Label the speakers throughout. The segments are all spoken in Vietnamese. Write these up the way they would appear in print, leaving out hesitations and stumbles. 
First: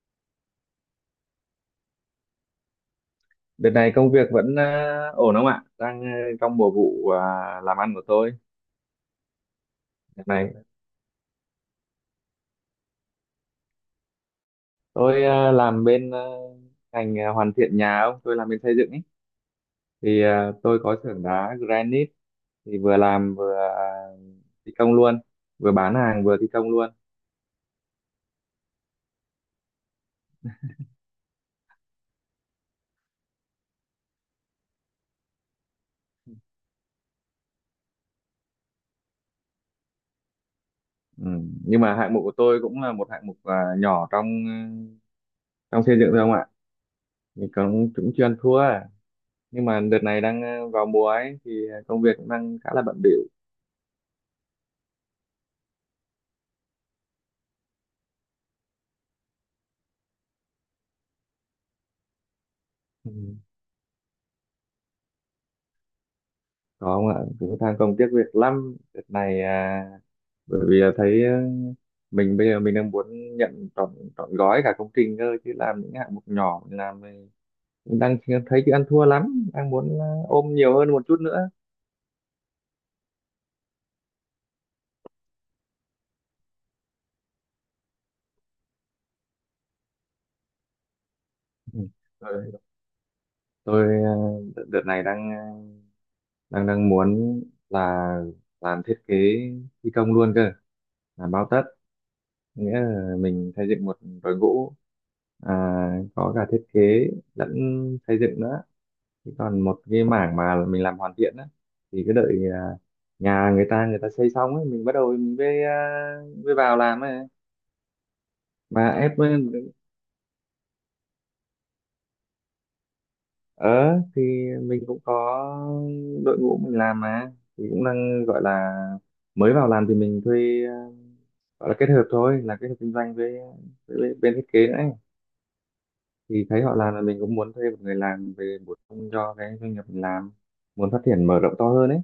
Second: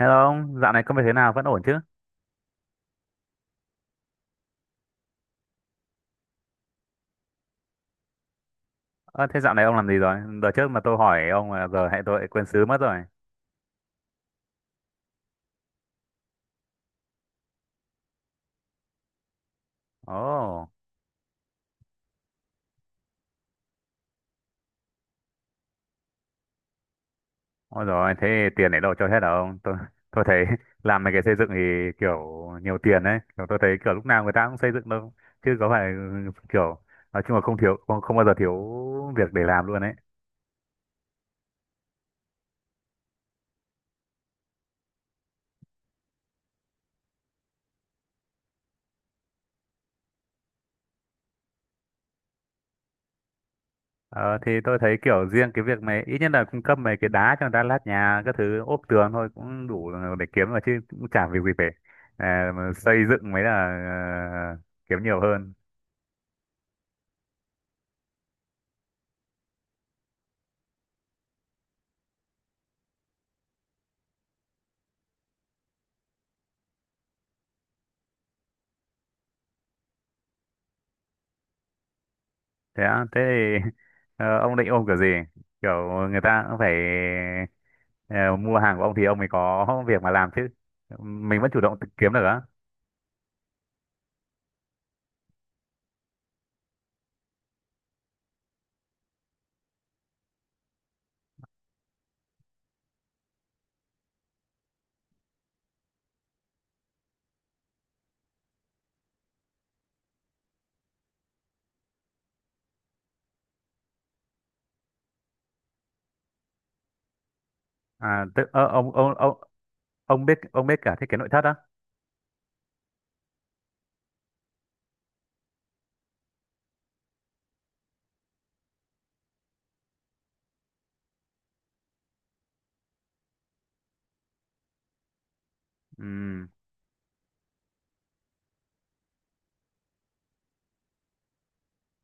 Speaker 1: Hello ông, dạo này công việc thế nào, vẫn ổn chứ?
Speaker 2: Đợt này công việc vẫn ổn không ạ? Đang trong mùa vụ làm ăn của tôi.
Speaker 1: Ơ, thế dạo này ông làm gì rồi?
Speaker 2: Đợt
Speaker 1: Đợt
Speaker 2: này
Speaker 1: trước mà tôi hỏi ông là giờ hệ tôi lại quên xứ mất rồi.
Speaker 2: tôi làm bên ngành hoàn thiện nhà ông, tôi làm bên xây dựng ấy.
Speaker 1: Ồ,
Speaker 2: Thì
Speaker 1: oh,
Speaker 2: tôi có xưởng đá granite thì vừa làm vừa thi công luôn, vừa bán hàng vừa thi công luôn.
Speaker 1: ôi rồi, thế tiền để đâu cho hết hả ông? Tôi thấy làm mấy cái xây dựng thì kiểu nhiều tiền đấy. Kiểu tôi thấy kiểu lúc nào người ta cũng xây dựng đâu. Chứ có phải kiểu, nói chung là không thiếu không, không bao giờ thiếu việc để làm luôn đấy.
Speaker 2: Ừ. Nhưng mà hạng mục của tôi cũng là một hạng mục nhỏ trong xây dựng thôi không ạ? Mình cũng cũng chưa ăn thua à. Nhưng mà đợt này đang vào mùa ấy thì công việc cũng đang khá là bận bịu.
Speaker 1: Ờ, thì tôi thấy kiểu riêng cái việc mày ít nhất là cung cấp mấy cái đá cho người ta lát nhà, các thứ ốp tường thôi cũng đủ để kiếm mà, chứ cũng chả việc gì phải. Mà xây
Speaker 2: Ừ.
Speaker 1: dựng mới là ờ, kiếm nhiều hơn.
Speaker 2: Có không ạ, cũng than công tiếc việc lắm đợt này à, bởi vì là thấy mình bây giờ mình đang muốn nhận trọn trọn gói cả công trình cơ chứ làm những hạng mục nhỏ mình làm mình cũng đang thấy chứ ăn thua lắm, đang muốn ôm nhiều hơn một chút nữa.
Speaker 1: Thế á? Thế thì ông định ôm kiểu gì? Kiểu người ta cũng phải ờ, mua hàng của ông thì ông mới có việc mà làm chứ, mình vẫn chủ động tự
Speaker 2: Ừ,
Speaker 1: kiếm được á?
Speaker 2: rồi tôi đợt đợt này đang đang đang muốn là làm thiết kế thi công luôn cơ, làm bao tất, nghĩa là mình xây dựng một đội ngũ, à, có cả thiết kế lẫn xây dựng nữa. Thế còn một cái mảng mà mình làm hoàn thiện á thì cứ đợi, nhà người ta xây xong ấy mình bắt đầu mình mới vào làm ấy,
Speaker 1: À, tức
Speaker 2: mà
Speaker 1: ông ông
Speaker 2: ép
Speaker 1: ông
Speaker 2: lên-
Speaker 1: ông biết, ông biết cả thiết kế nội thất á?
Speaker 2: ở thì mình cũng có đội ngũ mình làm mà, thì cũng đang gọi là mới vào làm thì mình thuê, gọi là kết hợp thôi, là kết hợp kinh doanh với bên thiết kế nữa ấy.
Speaker 1: Ừ.
Speaker 2: Thì thấy họ làm là mình cũng muốn thuê một người làm về bổ sung cho cái doanh nghiệp mình làm, muốn phát triển mở rộng to hơn ấy.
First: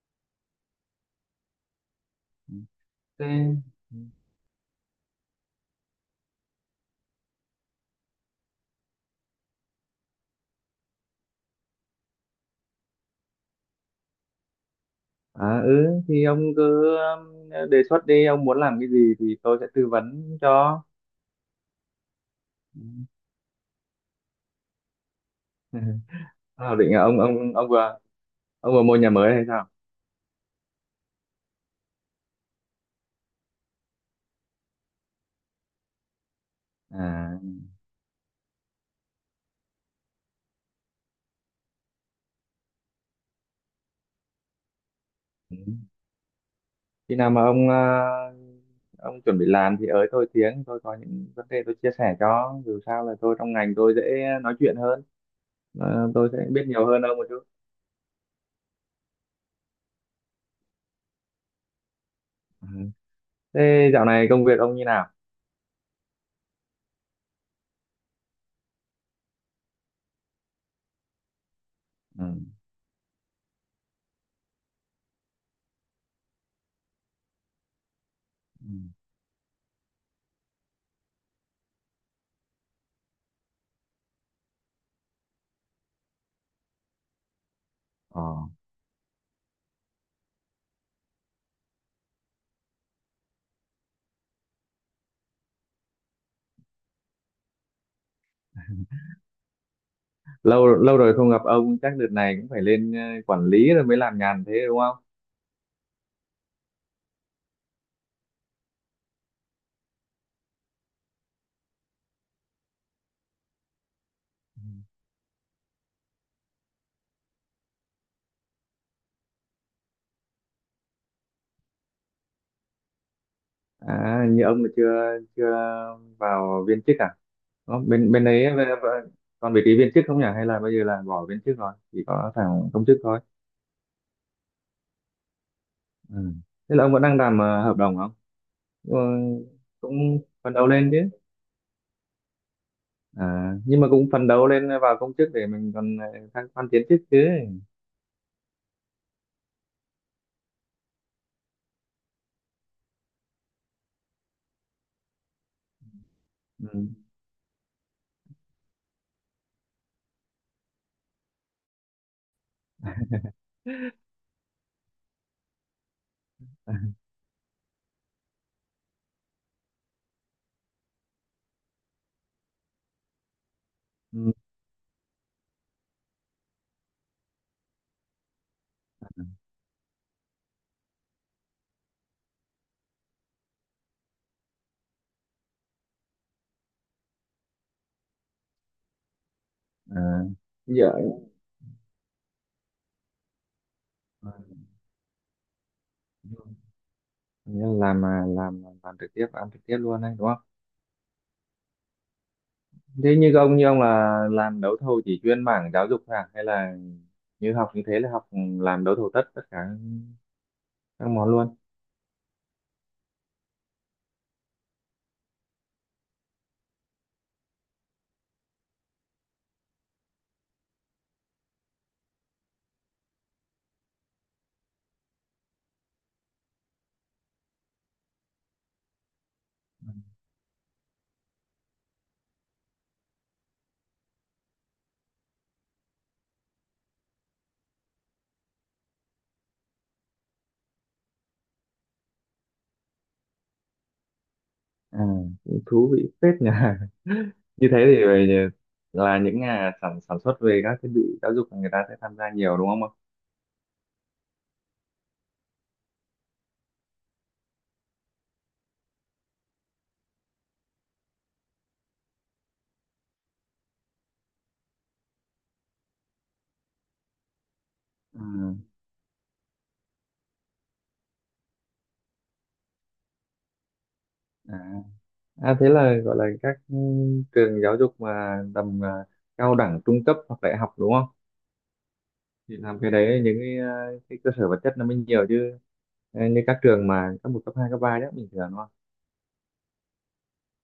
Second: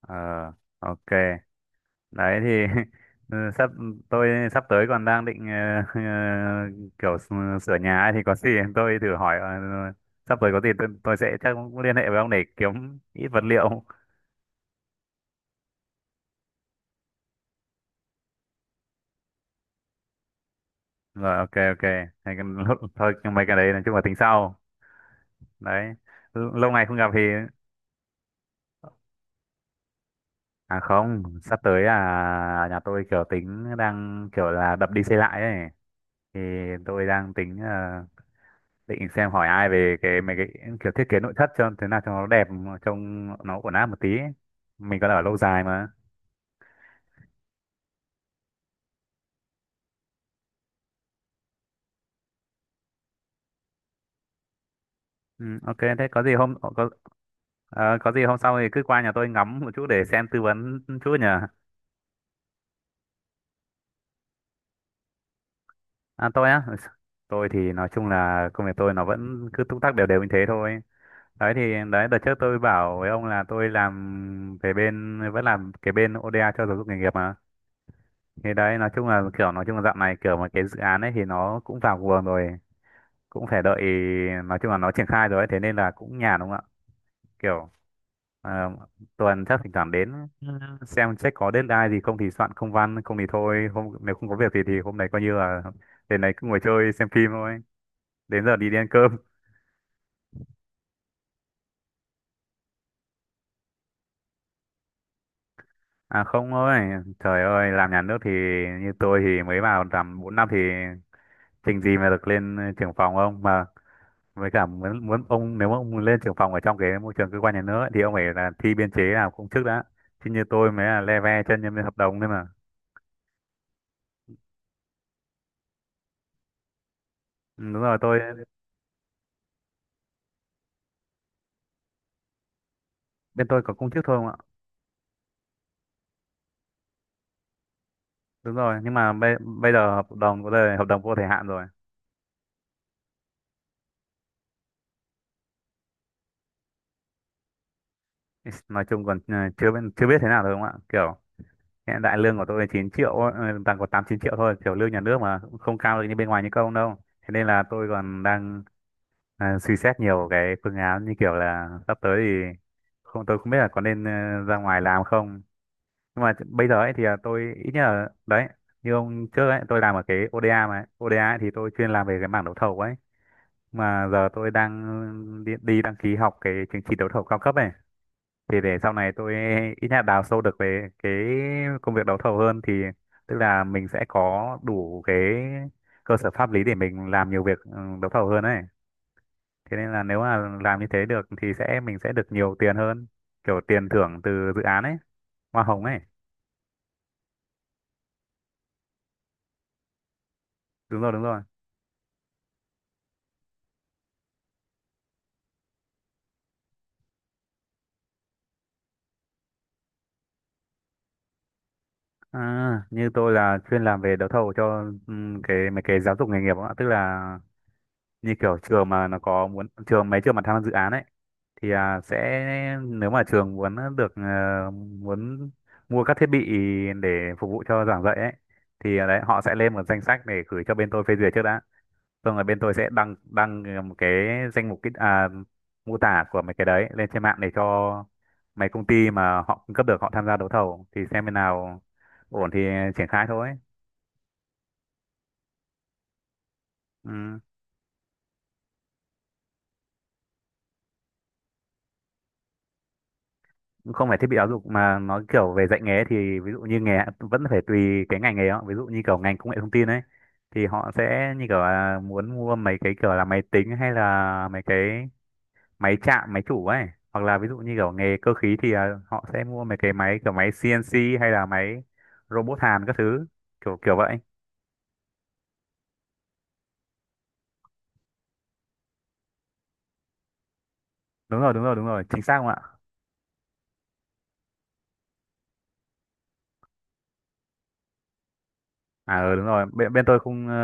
Speaker 1: Ờ. Ok. Đấy thì
Speaker 2: Ừ, thế.
Speaker 1: ừ,
Speaker 2: Ừ.
Speaker 1: tôi sắp tới còn đang định ờ, kiểu sửa nhà ấy, thì có gì tôi thử hỏi sắp tới có gì tôi sẽ chắc cũng liên hệ với ông để kiếm ít vật liệu.
Speaker 2: À, ừ thì ông cứ đề xuất đi, ông muốn làm cái gì thì tôi sẽ tư vấn cho.
Speaker 1: Rồi, ok, ok. Hay cái-
Speaker 2: Ừ.
Speaker 1: thôi, nhưng mấy cái đấy nói chung là tính sau. Đấy. Lâu
Speaker 2: Sao
Speaker 1: ngày
Speaker 2: định
Speaker 1: không
Speaker 2: là
Speaker 1: gặp thì.
Speaker 2: ông vừa mua nhà mới hay sao?
Speaker 1: À không, sắp tới là nhà tôi kiểu tính đang kiểu là đập đi xây lại ấy, thì tôi đang
Speaker 2: À,
Speaker 1: tính định xem hỏi ai về cái mấy cái kiểu thiết kế nội thất cho thế nào cho nó đẹp, trông nó ổn áp một tí ấy. Mình còn ở lâu
Speaker 2: ừ.
Speaker 1: dài mà.
Speaker 2: Khi nào mà ông chuẩn bị làm thì ới tôi tiếng, tôi có những vấn đề tôi chia sẻ, cho dù sao là tôi trong ngành tôi dễ nói chuyện hơn.
Speaker 1: Ừ, ok, thế
Speaker 2: Ờ,
Speaker 1: có
Speaker 2: tôi
Speaker 1: gì
Speaker 2: sẽ biết nhiều hơn ông một chút.
Speaker 1: hôm sau thì cứ qua nhà tôi ngắm một chút để xem tư vấn chút nhỉ?
Speaker 2: Ừ, thế dạo này công việc ông như nào?
Speaker 1: À, tôi á? Tôi thì nói chung là công việc tôi nó vẫn cứ túc tắc đều đều như thế thôi. Đấy thì đấy, đợt
Speaker 2: Ừ.
Speaker 1: trước tôi bảo với ông là tôi làm về bên, vẫn làm cái bên ODA cho giáo dục nghề nghiệp mà. Thì
Speaker 2: Ừ.
Speaker 1: đấy nói chung là kiểu, nói chung là dạo này kiểu mà cái dự án ấy thì nó cũng vào guồng rồi, cũng phải đợi. Nói chung là nó triển khai rồi ấy, thế nên là cũng nhàn đúng không ạ? Kiểu
Speaker 2: Ờ.
Speaker 1: ờ, tuần chắc thỉnh thoảng đến, ừ, xem check có deadline gì không thì soạn công văn, không thì thôi, hôm nếu không có việc thì hôm nay coi như là đến đấy cứ ngồi chơi xem phim thôi, đến giờ đi đi ăn cơm.
Speaker 2: Lâu lâu rồi không gặp ông, chắc đợt này cũng phải lên quản lý rồi mới làm nhàn thế đúng không?
Speaker 1: À không, ơi, trời ơi, làm nhà nước thì như tôi thì mới vào làm 4 năm thì trình gì mà được lên trưởng phòng không mà. Với cả muốn muốn ông, nếu mà ông lên trưởng phòng ở trong cái môi trường cơ quan nhà nước ấy, thì ông phải là thi biên chế nào công chức đã, chứ như tôi mới là le ve chân nhân viên hợp đồng thôi mà.
Speaker 2: À, như ông là chưa chưa vào viên chức à?
Speaker 1: Ừ,
Speaker 2: Ờ,
Speaker 1: đúng rồi,
Speaker 2: bên bên đấy còn vị trí viên chức không nhỉ? Hay là bây giờ là bỏ viên chức rồi, chỉ có thằng công chức thôi?
Speaker 1: bên tôi có công chức thôi không ạ.
Speaker 2: Ừ. Thế là ông vẫn đang làm hợp đồng không?
Speaker 1: Đúng rồi, nhưng
Speaker 2: Ừ,
Speaker 1: mà bây giờ hợp
Speaker 2: cũng
Speaker 1: đồng có
Speaker 2: phấn đấu
Speaker 1: đời hợp
Speaker 2: lên
Speaker 1: đồng
Speaker 2: chứ.
Speaker 1: vô thời hạn rồi.
Speaker 2: À, nhưng mà cũng phấn đấu lên vào công chức để mình còn thăng quan tiến chức chứ.
Speaker 1: Nói chung còn chưa biết chưa biết thế nào thôi không ạ, kiểu hiện tại lương của tôi là 9 triệu ấy, đang có 8-9 triệu thôi, kiểu lương nhà nước mà cũng không cao được như bên ngoài như công
Speaker 2: Ừ.
Speaker 1: đâu. Thế nên là tôi còn đang suy xét nhiều cái phương án, như kiểu là sắp tới thì không tôi không biết là có nên ra ngoài làm không. Nhưng mà bây giờ ấy thì là tôi ít nhất là đấy, như ông trước ấy tôi làm ở cái ODA mà ấy. ODA ấy thì tôi chuyên làm về cái mảng đấu thầu ấy, mà giờ
Speaker 2: Ừ.
Speaker 1: tôi đang đi đăng ký học cái chứng chỉ đấu thầu cao cấp ấy, thì để sau này tôi ít nhất là đào sâu được về cái công việc đấu thầu hơn, thì tức là mình sẽ có đủ cái cơ sở pháp lý để mình làm nhiều việc đấu thầu hơn ấy. Thế nên là nếu
Speaker 2: À,
Speaker 1: mà làm như
Speaker 2: giờ.
Speaker 1: thế được thì sẽ mình sẽ được nhiều tiền hơn, kiểu tiền thưởng từ dự
Speaker 2: Ừ.
Speaker 1: án ấy, hoa hồng ấy.
Speaker 2: Nghĩa là làm mà làm trực tiếp, ăn trực tiếp luôn đấy đúng không?
Speaker 1: Đúng rồi, đúng rồi.
Speaker 2: Thế như ông là làm đấu thầu chỉ chuyên mảng giáo dục thôi à, hay là như học như thế là học làm đấu thầu tất tất cả các món luôn?
Speaker 1: À, như tôi là chuyên làm về đấu thầu cho cái mấy cái giáo dục nghề nghiệp ạ, tức là như kiểu trường mà nó có muốn, trường mấy trường mà tham gia dự án ấy thì nếu mà trường muốn được muốn mua các thiết bị để phục vụ cho giảng dạy ấy, thì đấy, họ sẽ lên một danh sách để gửi cho bên tôi phê duyệt trước đã. Xong rồi bên tôi sẽ đăng đăng ờ, một cái danh mục, cái mô tả của mấy cái đấy lên trên mạng để cho mấy công ty mà họ cung cấp được họ tham gia đấu thầu, thì xem bên nào ổn thì triển khai thôi.
Speaker 2: À, cũng thú vị phết nhỉ.
Speaker 1: Ừ.
Speaker 2: Như thế thì về là những nhà sản sản xuất về các thiết bị giáo dục là người ta sẽ tham gia nhiều đúng không ạ?
Speaker 1: Cũng không phải thiết bị giáo dục mà nó kiểu về dạy nghề, thì ví dụ như nghề vẫn phải tùy cái ngành nghề đó. Ví dụ như kiểu ngành công nghệ thông tin ấy thì họ sẽ như kiểu là muốn mua mấy cái kiểu là máy tính, hay là mấy cái máy chạm, máy chủ ấy, hoặc là ví dụ như kiểu nghề cơ
Speaker 2: Ừ.
Speaker 1: khí thì họ sẽ mua mấy cái máy kiểu máy CNC hay là máy robot hàn các thứ, kiểu kiểu vậy.
Speaker 2: À. À, thế là gọi là các trường giáo dục mà tầm, cao đẳng trung cấp hoặc đại học đúng không?
Speaker 1: Đúng rồi, đúng rồi, đúng rồi, chính xác không ạ.
Speaker 2: Thì làm cái đấy những cái, cái cơ sở vật chất nó mới nhiều chứ. Ờ, như các trường mà cấp một cấp hai cấp ba đó bình thường.
Speaker 1: À, ừ, đúng rồi, bên bên tôi không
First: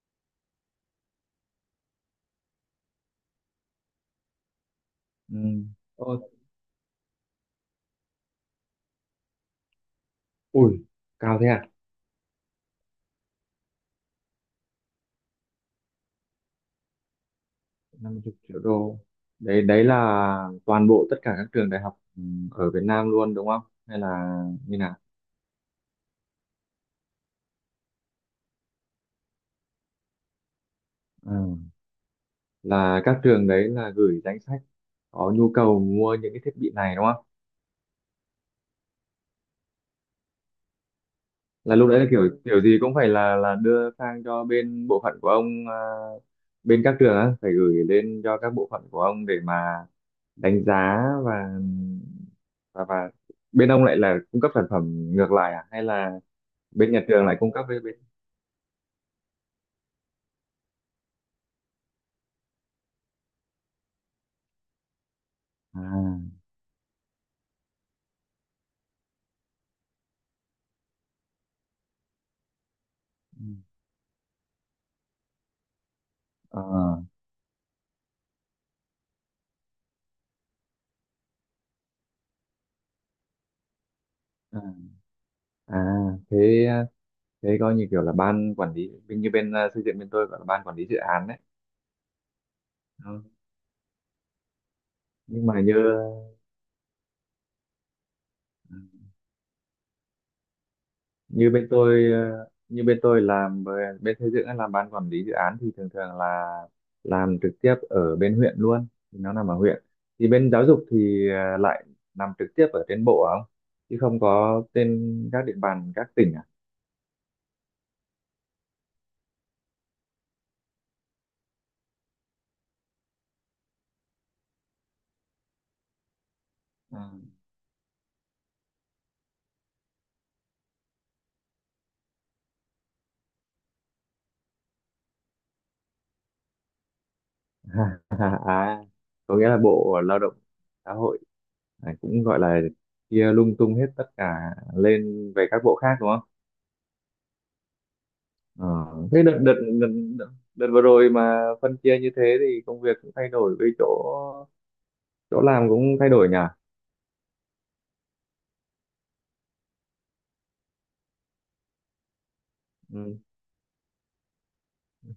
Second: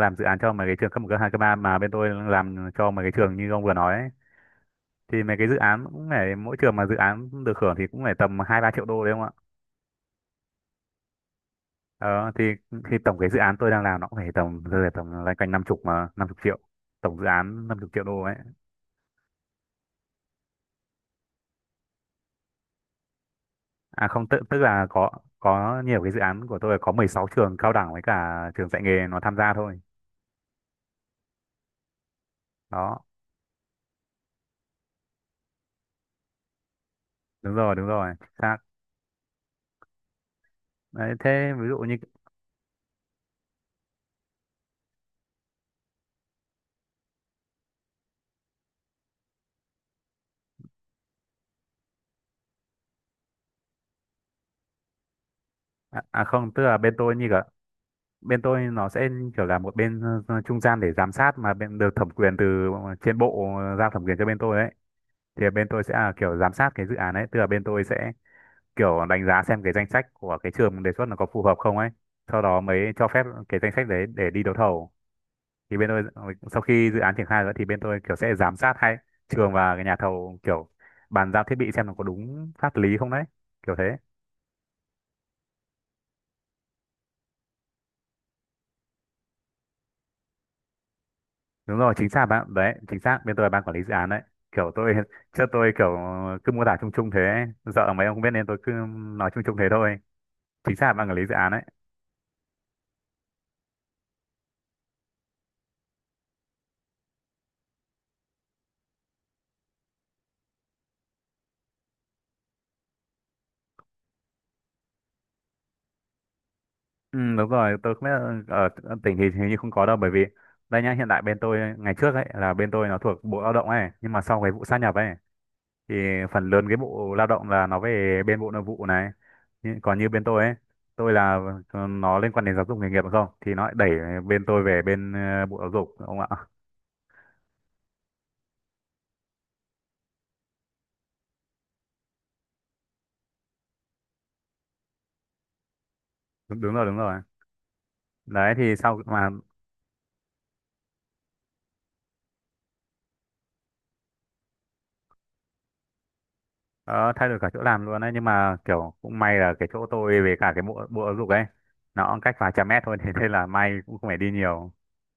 Speaker 1: làm dự án cho mấy cái trường cấp một, cấp hai, cấp ba, mà bên tôi làm cho mấy cái trường như ông vừa nói ấy. Thì mấy
Speaker 2: Ừ.
Speaker 1: cái dự án
Speaker 2: Ờ,
Speaker 1: cũng phải, mỗi trường mà dự án được hưởng thì cũng phải tầm 2-3 triệu đô đấy không ạ.
Speaker 2: ui, cao thế à?
Speaker 1: Ờ, thì tổng cái dự án tôi đang làm nó cũng phải tầm, rơi vào tầm loanh quanh năm chục, mà 50 triệu, tổng dự án năm chục triệu
Speaker 2: năm
Speaker 1: đô ấy.
Speaker 2: mươi triệu đô. Đấy, đấy là toàn bộ tất cả các trường đại học ở Việt Nam luôn đúng không? Hay
Speaker 1: À không,
Speaker 2: là
Speaker 1: tức
Speaker 2: như
Speaker 1: là
Speaker 2: nào?
Speaker 1: có nhiều cái dự án của tôi là có 16 trường cao đẳng với cả trường dạy nghề nó tham gia thôi.
Speaker 2: Ừ. Là
Speaker 1: Đó,
Speaker 2: các trường đấy là gửi danh sách có nhu cầu mua những cái thiết bị này đúng không?
Speaker 1: đúng rồi, đúng rồi. Xác. Đấy, thế ví
Speaker 2: Là
Speaker 1: dụ
Speaker 2: lúc
Speaker 1: như
Speaker 2: đấy là kiểu kiểu gì cũng phải là đưa sang cho bên bộ phận của ông, bên các trường á phải gửi lên cho các bộ phận của ông để mà đánh giá và bên ông lại là cung cấp sản phẩm ngược lại, à hay là
Speaker 1: à không, tức là
Speaker 2: bên
Speaker 1: bên
Speaker 2: nhà
Speaker 1: tôi
Speaker 2: trường
Speaker 1: như
Speaker 2: lại
Speaker 1: cả,
Speaker 2: cung cấp với bên.
Speaker 1: bên tôi nó sẽ kiểu là một bên trung gian để giám sát, mà bên được thẩm quyền từ trên bộ giao thẩm quyền cho bên tôi đấy. Thì bên tôi sẽ là
Speaker 2: À.
Speaker 1: kiểu giám sát cái dự án ấy, tức là bên tôi sẽ kiểu đánh giá xem cái danh sách của cái trường đề xuất nó có phù hợp không ấy. Sau đó mới cho phép
Speaker 2: Ừ.
Speaker 1: cái danh sách đấy để đi đấu thầu. Thì bên tôi
Speaker 2: ờ,
Speaker 1: sau khi dự án triển khai rồi thì bên tôi kiểu sẽ giám sát hai trường và cái nhà thầu, kiểu bàn giao thiết bị xem nó có đúng pháp lý không đấy, kiểu thế.
Speaker 2: à, à thế thế coi như kiểu là ban quản lý bên như bên xây dựng bên tôi gọi là ban quản lý dự án đấy.
Speaker 1: Đúng rồi, chính xác, bạn đấy, chính xác,
Speaker 2: Ừ.
Speaker 1: bên tôi là ban quản lý dự án đấy. Kiểu tôi trước
Speaker 2: Nhưng mà
Speaker 1: tôi
Speaker 2: như
Speaker 1: kiểu cứ mô tả chung chung thế ấy, sợ mấy ông không biết nên tôi cứ nói chung chung thế thôi, chính xác là ban quản lý dự
Speaker 2: như
Speaker 1: án đấy.
Speaker 2: bên tôi bên xây dựng ấy, làm ban quản lý dự án thì thường thường là làm trực tiếp ở bên huyện luôn, thì nó nằm ở huyện, thì bên giáo dục thì lại nằm trực tiếp ở trên bộ không, chứ không có trên các địa bàn các tỉnh à?
Speaker 1: Ừ, đúng rồi, tôi không biết là ở tỉnh thì hình như không có đâu, bởi vì đây nhá, hiện tại bên tôi, ngày trước ấy là bên tôi nó thuộc bộ lao động ấy, nhưng mà sau cái vụ sát nhập ấy thì phần lớn cái bộ lao động là nó về bên bộ nội vụ này. Còn như bên tôi ấy, tôi là nó liên quan đến giáo dục nghề nghiệp đúng không, thì nó lại đẩy bên tôi về bên bộ giáo dục ông ạ.
Speaker 2: Ừ. À, có nghĩa là Bộ Lao động Xã hội này cũng gọi là chia lung tung hết tất cả lên về các bộ khác đúng không?
Speaker 1: Đúng, đúng rồi, đúng rồi. Đấy
Speaker 2: Ờ,
Speaker 1: thì sau
Speaker 2: thế
Speaker 1: mà
Speaker 2: đợt, đợt, đợt vừa rồi mà phân chia như thế thì công việc cũng thay đổi, với chỗ chỗ làm cũng thay đổi nhỉ?
Speaker 1: ờ, thay đổi cả chỗ làm luôn đấy, nhưng mà kiểu cũng may là cái chỗ tôi về cả cái bộ, bộ giáo dục ấy, nó cách vài trăm mét thôi thì
Speaker 2: Ừ.
Speaker 1: thế nên là may, cũng không phải đi nhiều.
Speaker 2: Ừ.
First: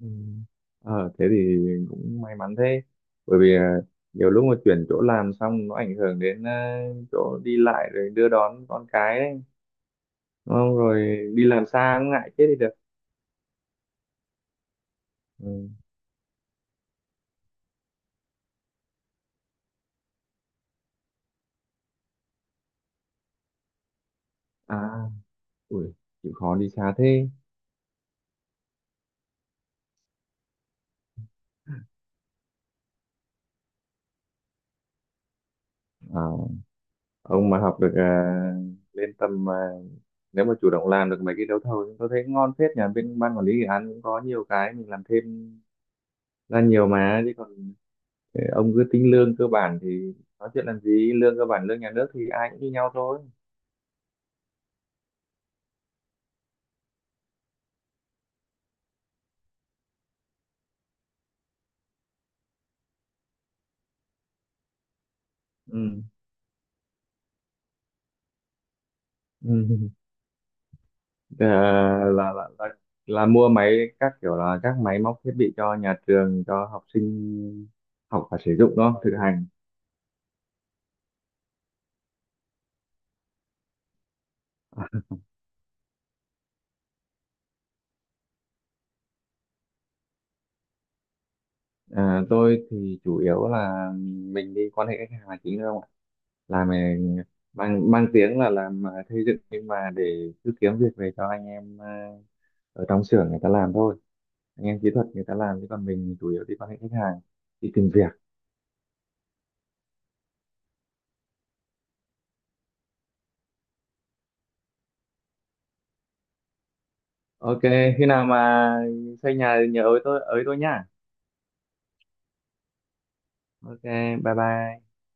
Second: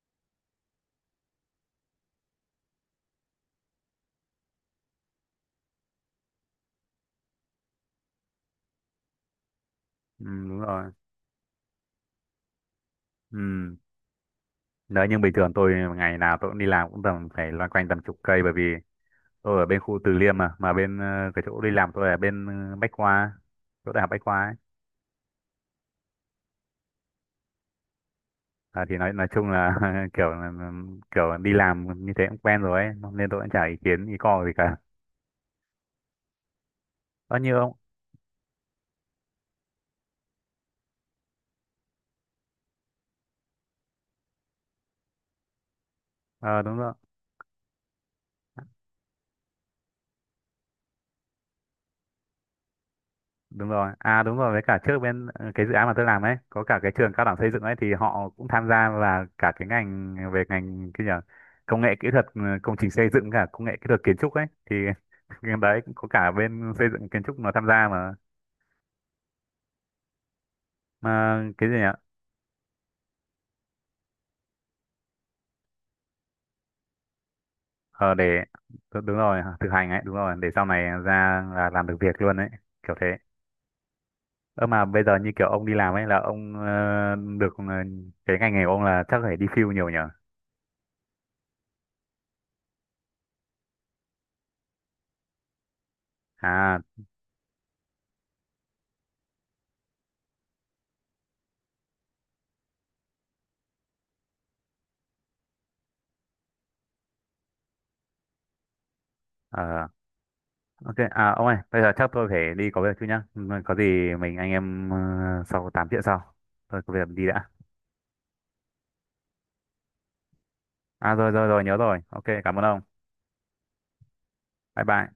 Speaker 2: Ờ, thế thì cũng may mắn thế. Bởi vì, nhiều lúc mà chuyển chỗ làm xong nó ảnh hưởng đến, chỗ đi lại rồi đưa đón con cái đấy.
Speaker 1: Ừ,
Speaker 2: Đúng
Speaker 1: đúng
Speaker 2: không?
Speaker 1: rồi.
Speaker 2: Rồi đi làm xa cũng ngại chết đi được.
Speaker 1: Ừ. Đấy nhưng bình thường
Speaker 2: Ừ.
Speaker 1: tôi ngày nào tôi cũng đi làm cũng tầm phải loanh quanh tầm chục cây, bởi vì tôi ở bên khu Từ Liêm mà bên cái chỗ đi làm tôi ở bên Bách Khoa, chỗ đại học Bách Khoa ấy.
Speaker 2: À. Ui, chịu khó đi xa thế.
Speaker 1: À, thì nói chung là kiểu kiểu đi làm như thế cũng quen rồi ấy, nên tôi cũng chả ý kiến ý co gì cả.
Speaker 2: À,
Speaker 1: Ơ
Speaker 2: ông
Speaker 1: như
Speaker 2: mà
Speaker 1: ông.
Speaker 2: học được, lên tầm, nếu mà chủ động làm được mấy cái đấu thầu thì tôi thấy ngon phết, nhà bên ban quản lý dự án cũng có nhiều cái mình làm thêm
Speaker 1: Ờ,
Speaker 2: ra
Speaker 1: Đúng
Speaker 2: nhiều
Speaker 1: rồi,
Speaker 2: mà, chứ còn ông cứ tính lương cơ bản thì nói chuyện làm gì, lương cơ bản lương nhà nước thì ai cũng như nhau thôi.
Speaker 1: đúng rồi, đúng rồi, với cả trước bên cái dự án mà tôi làm ấy có cả cái trường cao đẳng xây dựng ấy thì họ cũng tham gia, và cả cái ngành về ngành, cái gì nhỉ? Công nghệ kỹ thuật công trình xây dựng, cả công nghệ kỹ thuật kiến trúc ấy thì cái đấy cũng
Speaker 2: Ừ.
Speaker 1: có cả bên xây dựng, kiến trúc nó tham gia mà.
Speaker 2: Ừ.
Speaker 1: Mà
Speaker 2: Ờ,
Speaker 1: cái gì nhỉ?
Speaker 2: là, là là là mua máy các kiểu, là các máy móc thiết bị cho nhà trường cho học sinh
Speaker 1: Ờ,
Speaker 2: học và
Speaker 1: để
Speaker 2: sử dụng đó, thực
Speaker 1: đúng rồi,
Speaker 2: hành.
Speaker 1: thực hành ấy, đúng rồi, để sau này ra là làm được việc luôn ấy, kiểu thế. Ơ mà bây giờ như kiểu ông đi làm ấy là ông ờ, được ờ, cái ngành nghề của ông là chắc phải đi field nhiều nhỉ?
Speaker 2: À, tôi thì chủ yếu là mình đi quan hệ khách hàng là chính thôi không ạ? Là
Speaker 1: à
Speaker 2: mình mang mang tiếng là làm, xây dựng, nhưng mà để cứ kiếm việc về cho anh em, ở trong xưởng người ta làm thôi. Anh em kỹ thuật người ta làm, chứ còn mình chủ yếu đi quan hệ khách hàng, đi tìm việc.
Speaker 1: ờ, Ok, à ông ơi, bây giờ chắc tôi phải đi có việc chút nhá. Ừ, có gì mình anh em sau 8 chuyện sau. Tôi có việc đi đã.
Speaker 2: Ok, khi nào mà xây nhà thì nhớ ới tôi nhá.
Speaker 1: À rồi, rồi rồi, nhớ rồi. Ok, cảm ơn ông.
Speaker 2: Ok, bye bye.
Speaker 1: Bye bye.